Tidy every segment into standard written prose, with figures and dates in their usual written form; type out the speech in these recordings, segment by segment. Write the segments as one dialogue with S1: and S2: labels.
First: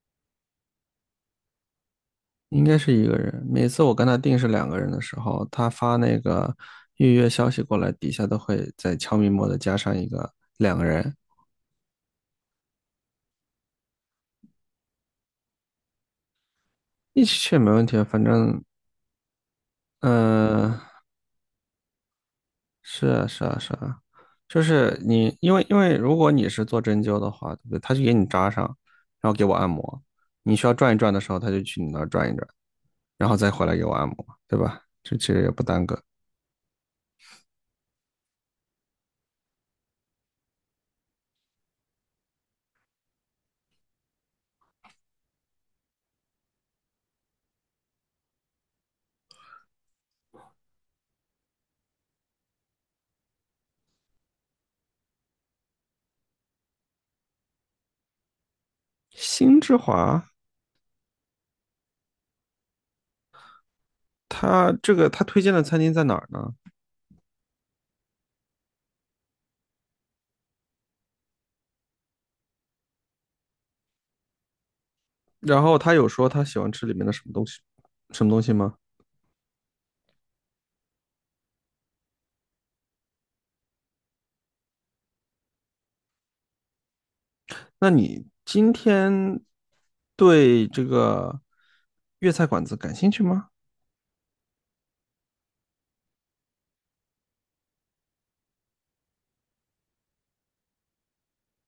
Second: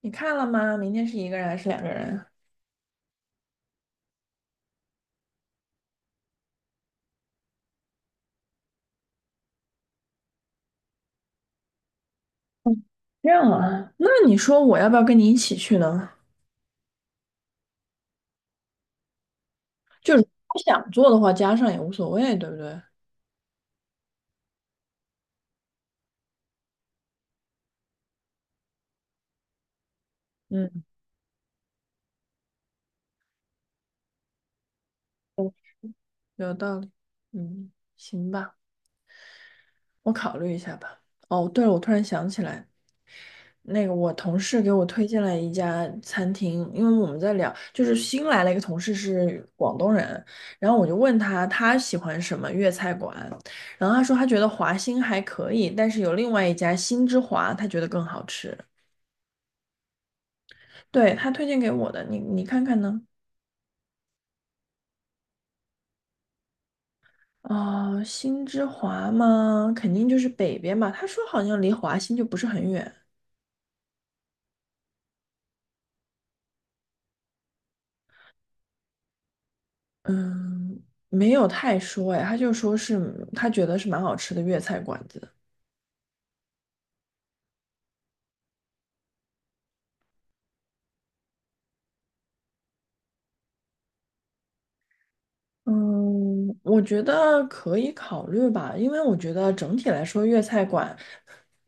S1: 你看了吗？明天是一个人还是两个人啊？
S2: 应该是一个人。每次我跟他定是两个人的时候，他发那个预约消息过来，底下都会在悄咪末的加上一个两个人，
S1: 这样啊，那你说我要不要跟你一起去呢？
S2: 一起去没问题啊。反正，
S1: 就是不
S2: 嗯、
S1: 想做的话，加上也无所谓，对不对？
S2: 是啊，是啊，是啊，就是你，因为如果你是做针灸的话，对不对？他就给你扎上，然后给我按摩。你需要
S1: 嗯，
S2: 转一转的时候，他就去你那儿转一转，然后再回来给我按摩，对吧？这其实也
S1: 嗯，
S2: 不耽搁。
S1: 有道理。嗯，行吧，我考虑一下吧。哦，对了，我突然想起来，那个我同事给我推荐了一家餐厅，因为我们在聊，就是新来了一个同事是广东人，然后我就问他喜欢什么粤菜馆，然后他说他觉得华兴还可以，但是有另外一家新之华，他觉得更好吃。
S2: 星之华，
S1: 对，他推荐给我的，你看看呢？
S2: 他这个他推荐的餐厅在哪儿呢？
S1: 啊、新之华吗？肯定就是北边吧。他说好像离华新就不是很远。
S2: 然后他有说他喜欢吃里面的什么东西，什么东西吗？
S1: 嗯，没有太说哎，他就说是他觉得是蛮好吃的粤菜馆子。
S2: 那你今天对这个粤菜馆子感兴趣吗？
S1: 嗯，我觉得可以考虑吧，因为我觉得整体来说粤菜馆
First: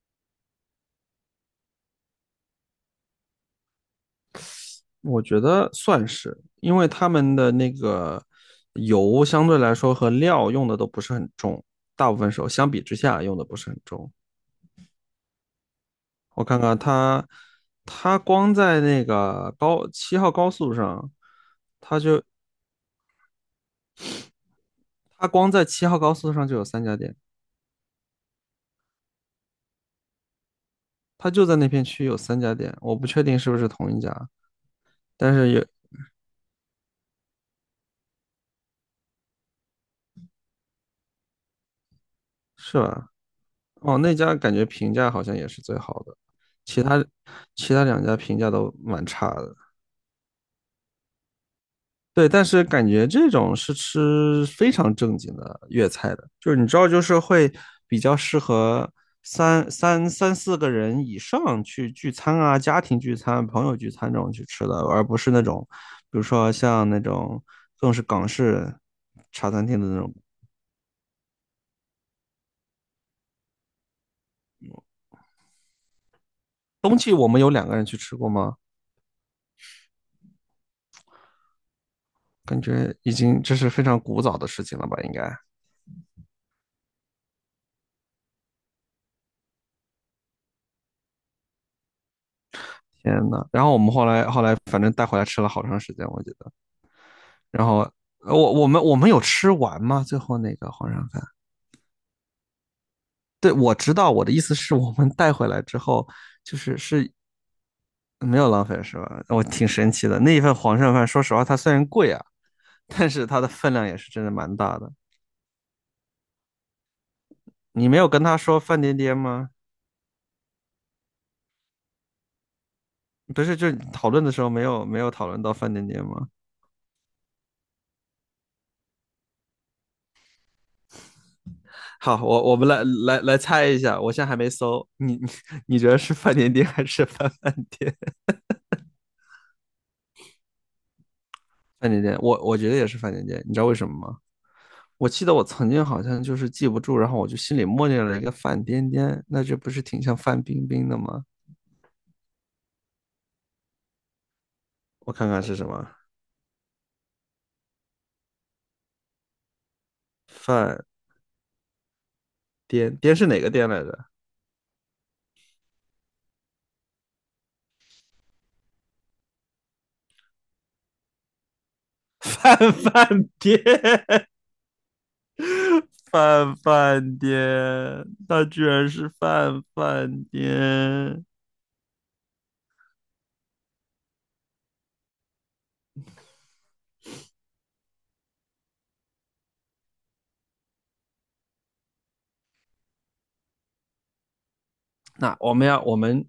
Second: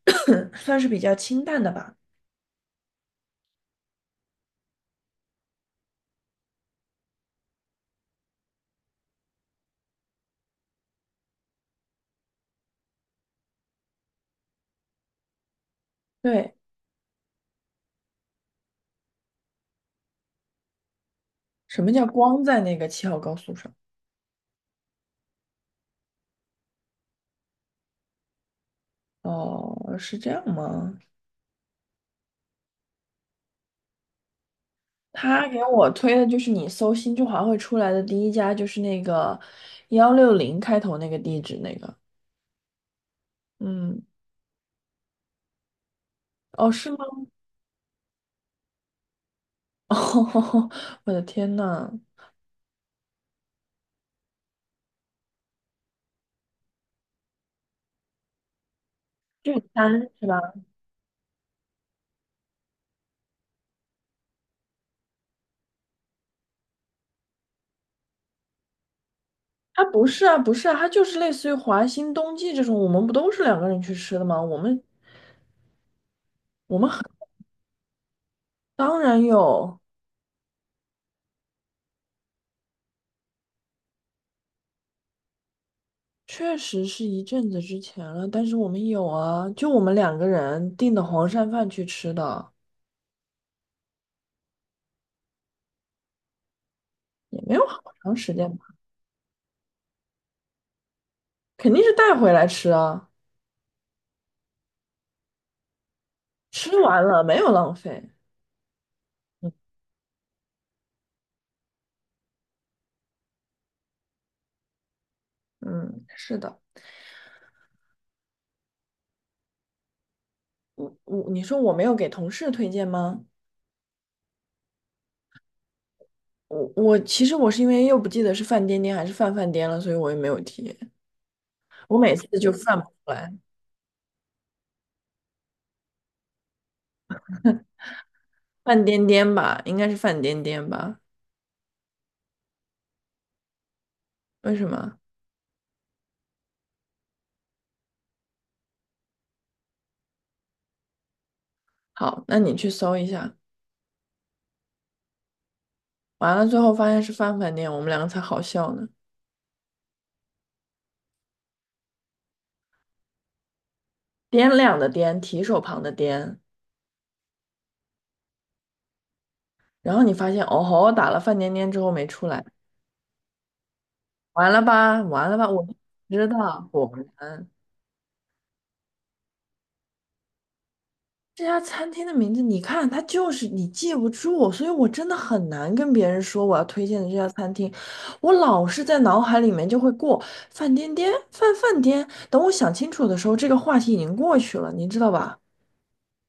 S1: 算是比较清淡的吧。
S2: 我觉得算是，因为他们的那个油相对来说和料用的都不是很重，大部分时候相比之下用的不是很重。我
S1: 对。
S2: 看看他，他光在那个高七号高速上，
S1: 什么叫光在那个七号高速上？
S2: 他光在七号高速上就有三家店，
S1: 哦，是这样吗？
S2: 他就在那片区有三家店，我不确定是不是同一家。但
S1: 他
S2: 是
S1: 给
S2: 也
S1: 我推的就是你搜新中华会出来的第一家，就是那个幺六零开头那个地址那个。
S2: 是吧？哦，
S1: 嗯。
S2: 那家感觉评价好像也是最好的，
S1: 哦，
S2: 其
S1: 是吗？
S2: 他其他两家评价都蛮差的。
S1: 哦，我的天呐。
S2: 对，但是感觉这种是吃非常正经的粤菜的，就是你知道，就是会比较适合
S1: 聚
S2: 三
S1: 餐
S2: 三
S1: 是
S2: 三
S1: 吧？
S2: 四个人以上去聚餐啊，家庭聚餐、朋友聚餐这种去吃的，而不是那种，比如说像那种更是港式茶餐厅
S1: 它
S2: 的那
S1: 不
S2: 种。
S1: 是啊，不是啊，它就是类似于华兴冬季这种，我们不都是两个人去吃的吗？我们我们
S2: 冬
S1: 很
S2: 季我们有两个人去吃过吗？
S1: 当然有，
S2: 感觉已经这是非常古早的事情了吧？应该，
S1: 确实是一阵子之前了，但是我们有啊，就我们两个人订的黄鳝饭去吃的。
S2: 天呐，然后我们后来反正带回来吃了好长时间，我记得。
S1: 也没
S2: 然
S1: 有
S2: 后
S1: 好长时间
S2: 我
S1: 吧。
S2: 我们我们有吃完吗？最后那个黄鳝饭？
S1: 肯定是带回来吃啊。
S2: 对，我知道，我的意思是我们带回来之后，就是
S1: 吃完
S2: 是
S1: 了，没有浪费。
S2: 没有浪费是吧？我
S1: 嗯。
S2: 挺神奇的，那一份黄鳝饭，说实话它虽然贵啊，但是它的分量也是真的蛮大的。
S1: 嗯，是的。
S2: 你没有跟他说范颠颠吗？
S1: 我你说我没有给同事推荐吗？
S2: 不是，就是讨论的时候没有讨论到范颠颠吗？
S1: 我其实我是因为又不记得是范颠颠还是范范颠了，所以我也没有提。我每
S2: 好，
S1: 次
S2: 我
S1: 就
S2: 我们
S1: 犯
S2: 来
S1: 不出
S2: 来
S1: 来。
S2: 来猜一下，我现在还没搜，你 你觉得是范店店还是范饭店？
S1: 范颠颠吧，应该是范颠颠吧？
S2: 范店店，我觉得也是范店店，你知道为什么吗？
S1: 为什么？
S2: 我记得我曾经好像就是记不住，然后我就心里默念了一个范颠颠，那这不是挺像范冰冰的吗？
S1: 好，那你去搜一下。
S2: 我看看是什么，
S1: 完了，最后发现是范范颠，我们两个才好笑呢。
S2: 范颠颠是哪个颠来着？
S1: 掂量的掂，提手旁的掂，然后你发现哦吼，打了范颠颠之后没 出来。
S2: 范范颠，
S1: 完了吧，完了吧，我知
S2: 范
S1: 道，果
S2: 范
S1: 然。
S2: 颠，他居然是范范颠。
S1: 这家餐厅的名字，你看，它就是你记不住，所以我真的很难跟别人说我要推荐的这家餐厅。我老是在脑海里面就会过饭颠颠”“饭饭颠”，等我想清楚的时候，这个话题已经过去了，你知道
S2: 那
S1: 吧？
S2: 我们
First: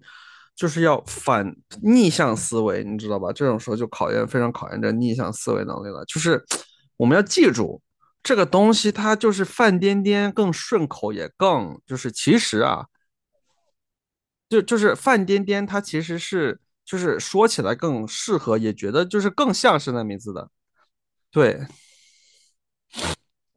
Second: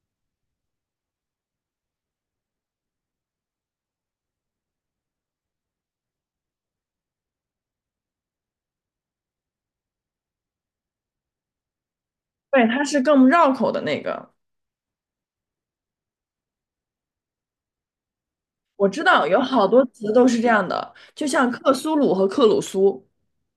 S2: 就是要逆向思维，你知道吧？这种时候就考验非常考验这逆向思维能力了。就是我们要记住这个东西，它就是范颠颠更顺口，也更就是其实
S1: 对，它
S2: 啊，
S1: 是更绕口的那个。
S2: 就是范颠颠，它其实是就是说起来更适合，也
S1: 我
S2: 觉
S1: 知
S2: 得就
S1: 道
S2: 是
S1: 有
S2: 更
S1: 好
S2: 像
S1: 多
S2: 是那
S1: 词
S2: 名
S1: 都
S2: 字
S1: 是这
S2: 的。
S1: 样的，就像
S2: 对
S1: 克苏鲁和克鲁苏。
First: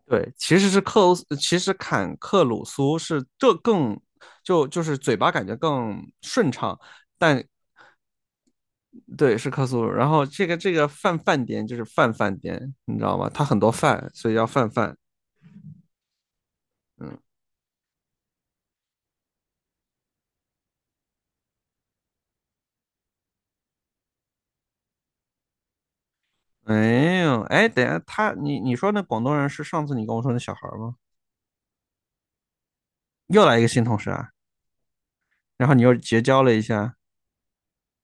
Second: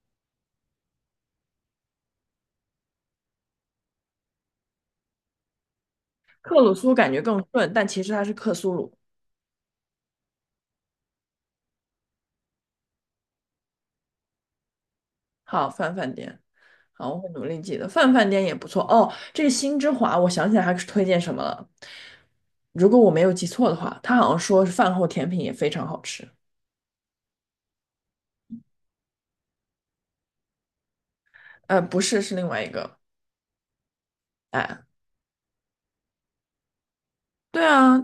S2: 对，其实坎克鲁苏是这更就是嘴巴感觉更顺
S1: 克鲁
S2: 畅，
S1: 苏感觉更
S2: 但
S1: 顺，但其实它是克苏鲁。
S2: 对，是克苏鲁。然后这个饭饭店就是饭饭店，你知道吗？它很多饭，所以叫饭饭。
S1: 好，饭饭店。好，
S2: 嗯，
S1: 我会努力记得。饭饭店也不错哦。这个新之华，我想起来还是推荐什么了。如果我没有记错的话，他好像说是饭后甜品也非常好吃。
S2: 哎呦，哎，等一下你说那广东人是上次你跟我说那小孩儿吗？
S1: 呃，不是，是另外一个。
S2: 又来一个新同事啊，
S1: 哎。
S2: 然后你又结交了一下。
S1: 对啊，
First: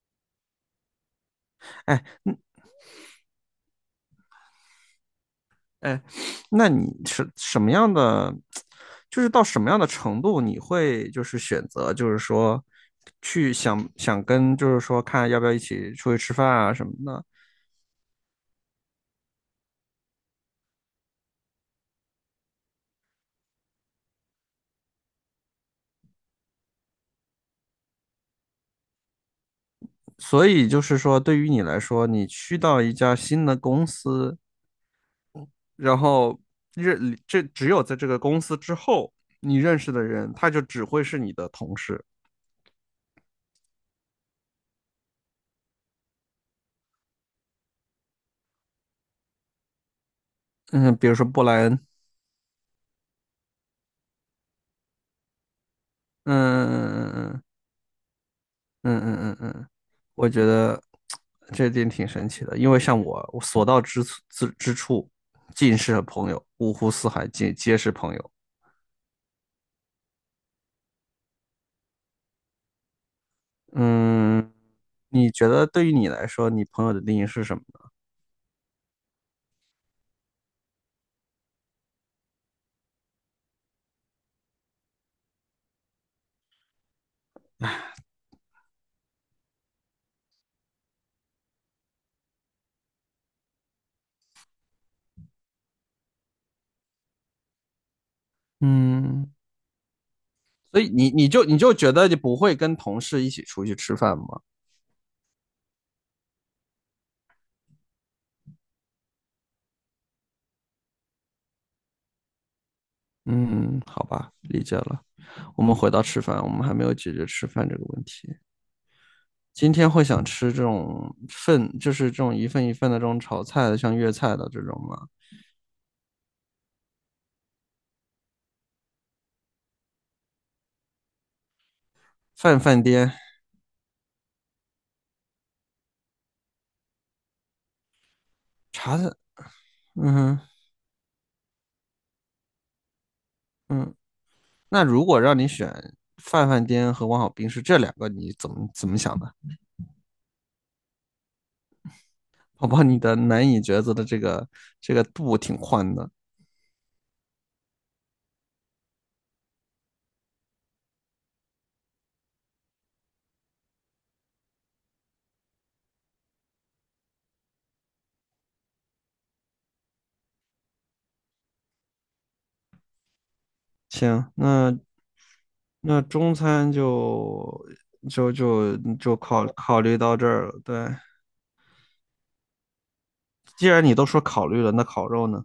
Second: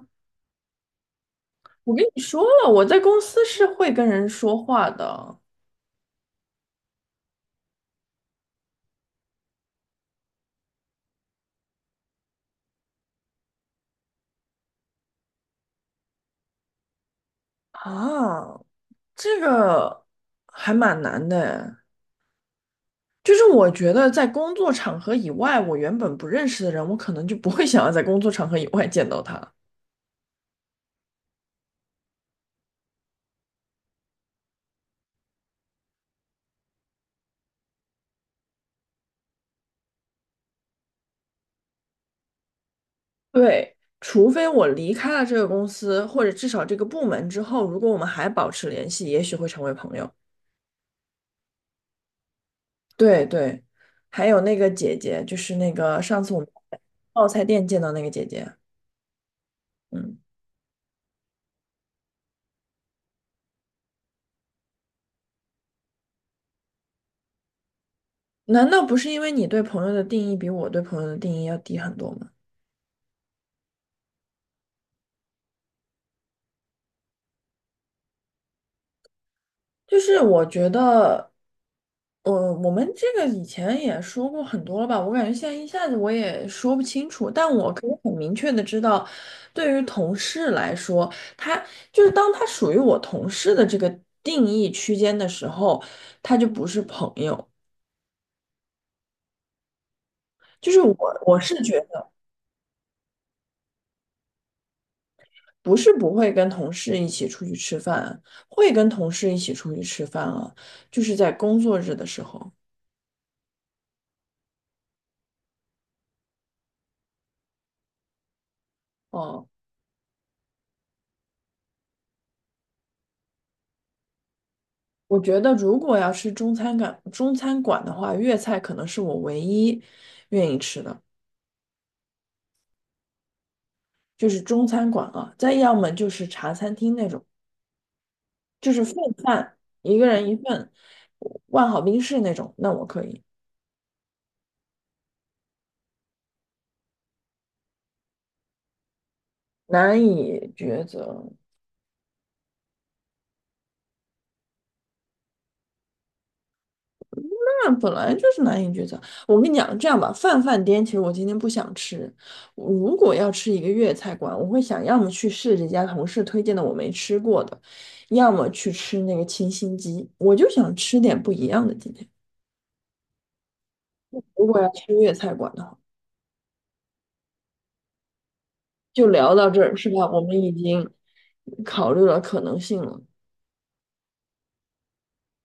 S1: 我
S2: 哎
S1: 跟你说了，我在公司是会跟人说话的
S2: 哎，那你是什么样的？就是到什么样的程度你会就是选择，就是说去想想跟，就是说看要不要一起出去吃饭啊什么的。
S1: 啊。这个还蛮难的哎。就是我觉得在工作场合以外，我原本不认识的人，我可能就不会想要在工作场合以外见到他。
S2: 所以就是说，对于你来说，你去到一家新的公司，然后只有在这个公司之后，你认识的人，他就只会是你的同事。
S1: 对，除非我离开了这个公司，或者至少这个部门之后，如果我们还保持联系，也许会成为朋友。
S2: 嗯，比如说布莱恩，
S1: 对对，还有那个姐姐，就是那个上次
S2: 嗯
S1: 我们在泡菜
S2: 嗯
S1: 店见到那个姐姐。
S2: 嗯嗯嗯嗯嗯，
S1: 嗯，
S2: 我觉得这点挺神奇的，因为像我，我所到之处之之处，尽是朋友，五湖四海皆是朋友。
S1: 难道不是因为你对朋友的定义比我对朋友的定义要低很多吗？
S2: 嗯，你觉得对于你来说，你朋友的定义是什么呢？
S1: 就是我觉得我们这个以前也说过很多了吧，我感觉现在一下子我也说不清楚，但我可以很明确的知道，对于同事来说，他就是当他属于我同事的这个定义区间的时候，他就不是朋友。
S2: 嗯。
S1: 就是
S2: 所以
S1: 我我
S2: 你
S1: 是
S2: 就
S1: 觉
S2: 觉得
S1: 得
S2: 你不会跟同事一起出去吃饭吗？
S1: 不是不会跟同事一起出去吃饭，会跟同事一起出去吃饭啊，就是在工作日的时候。
S2: 嗯，好吧，理解了。我们回到吃饭，我们还没有解决吃饭这个问题。
S1: 哦。
S2: 今天会想吃这种份，就是这种一份一份的这种炒菜的，像粤菜的这种吗？
S1: 我觉得如果要吃中餐馆的话，粤菜可能是我唯一愿意吃的，
S2: 饭饭颠
S1: 就是中餐馆啊。再要么就是茶餐厅那种，就是份
S2: 茶的，
S1: 饭，一个人一
S2: 嗯哼。
S1: 份，万好冰室那种，那我可以。
S2: 那如果让你选饭饭颠和王小兵是这两个，你怎么想的？
S1: 难以抉择。
S2: 宝宝，你的难以抉择的这个度挺宽的。
S1: 饭本来就是难以抉择。我跟你讲，这样吧，饭饭店其实我今天不想吃。我如果要吃一个粤菜馆，我会想要么去试这家同事推荐的我没吃过的，要么去吃那个清新鸡。我就想吃点不一样的。今天
S2: 行，
S1: 如果要
S2: 那
S1: 吃粤菜馆的话，
S2: 那中餐就就就
S1: 就
S2: 就
S1: 聊
S2: 考
S1: 到这儿，
S2: 考
S1: 是
S2: 虑
S1: 吧？
S2: 到
S1: 我
S2: 这
S1: 们
S2: 儿
S1: 已
S2: 了。对，
S1: 经考虑了可能性了。
S2: 既然你都说考虑了，那烤肉呢？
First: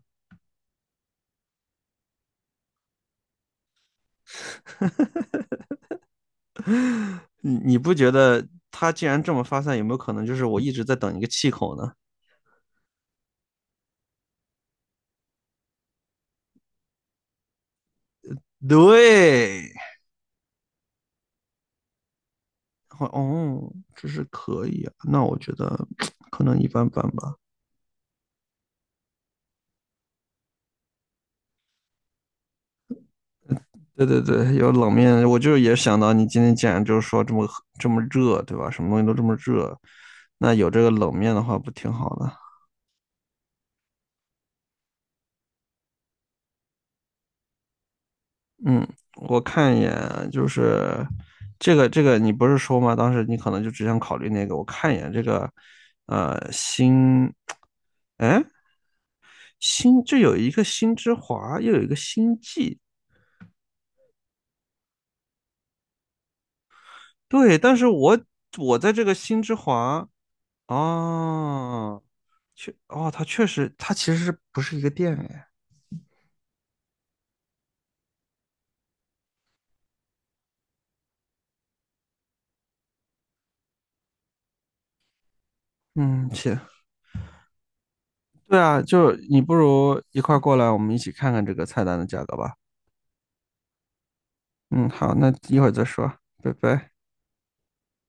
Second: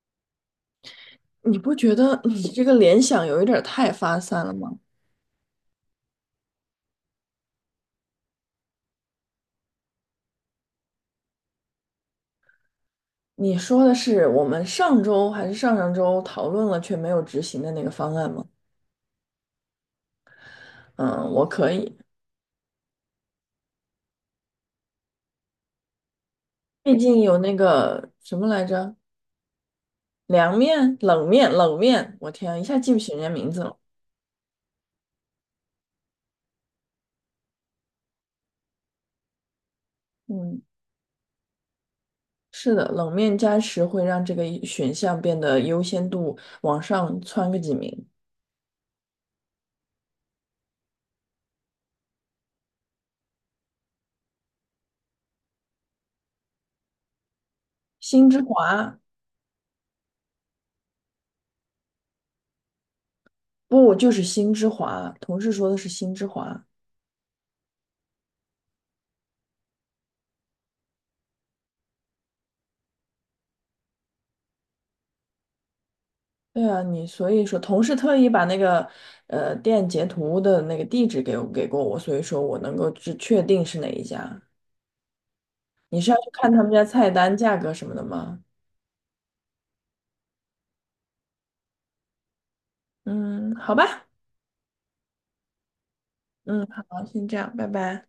S1: 你不觉得你这个联想有一点儿太发散了吗？
S2: 你不觉得它既然这么发散，有没有可能就是我一直在等一个气口呢？
S1: 你说的是我们上周还是上上周讨论了却没有执行的那个方案吗？
S2: 对，
S1: 嗯，我可以。
S2: 哦，这是可以啊。那我觉得可能一般
S1: 毕
S2: 般
S1: 竟
S2: 吧。
S1: 有那个什么来着，凉面、冷面、冷面，我天啊，一下记不起人家名字了。
S2: 对对对，有冷面，我就也想到你今天既然就是说这么热，对吧？什么东西都这么热，那
S1: 嗯，
S2: 有这个冷面的话不挺好的？
S1: 是的，冷面加持会让这个选项变得优先度往上窜个几名。
S2: 嗯，我看一眼啊，就是这个，你不是说吗？当时你可能就只想考虑那个。我看一眼这个，呃，新，
S1: 星之
S2: 哎，
S1: 华。
S2: 新，这有一个新之华，又有一个星际，
S1: 不，就是星之华，同事说的是星之华。
S2: 对。但是我在这个新之华，哦，确，哦，它确实，它其实是不是一个店哎？
S1: 对啊，你所以说同事特意把那个店截图的那个地址给我给过我，所以说我能够去确定是哪一家。你是要去
S2: 嗯，
S1: 看
S2: 行，
S1: 他们家菜单、价格什么的吗？
S2: 对啊，就你不如一块儿过来，我们一起看看这个菜单的价格吧。
S1: 嗯，好吧。
S2: 嗯，好，那一会儿再说，拜
S1: 嗯，
S2: 拜。
S1: 好，先这样，拜拜。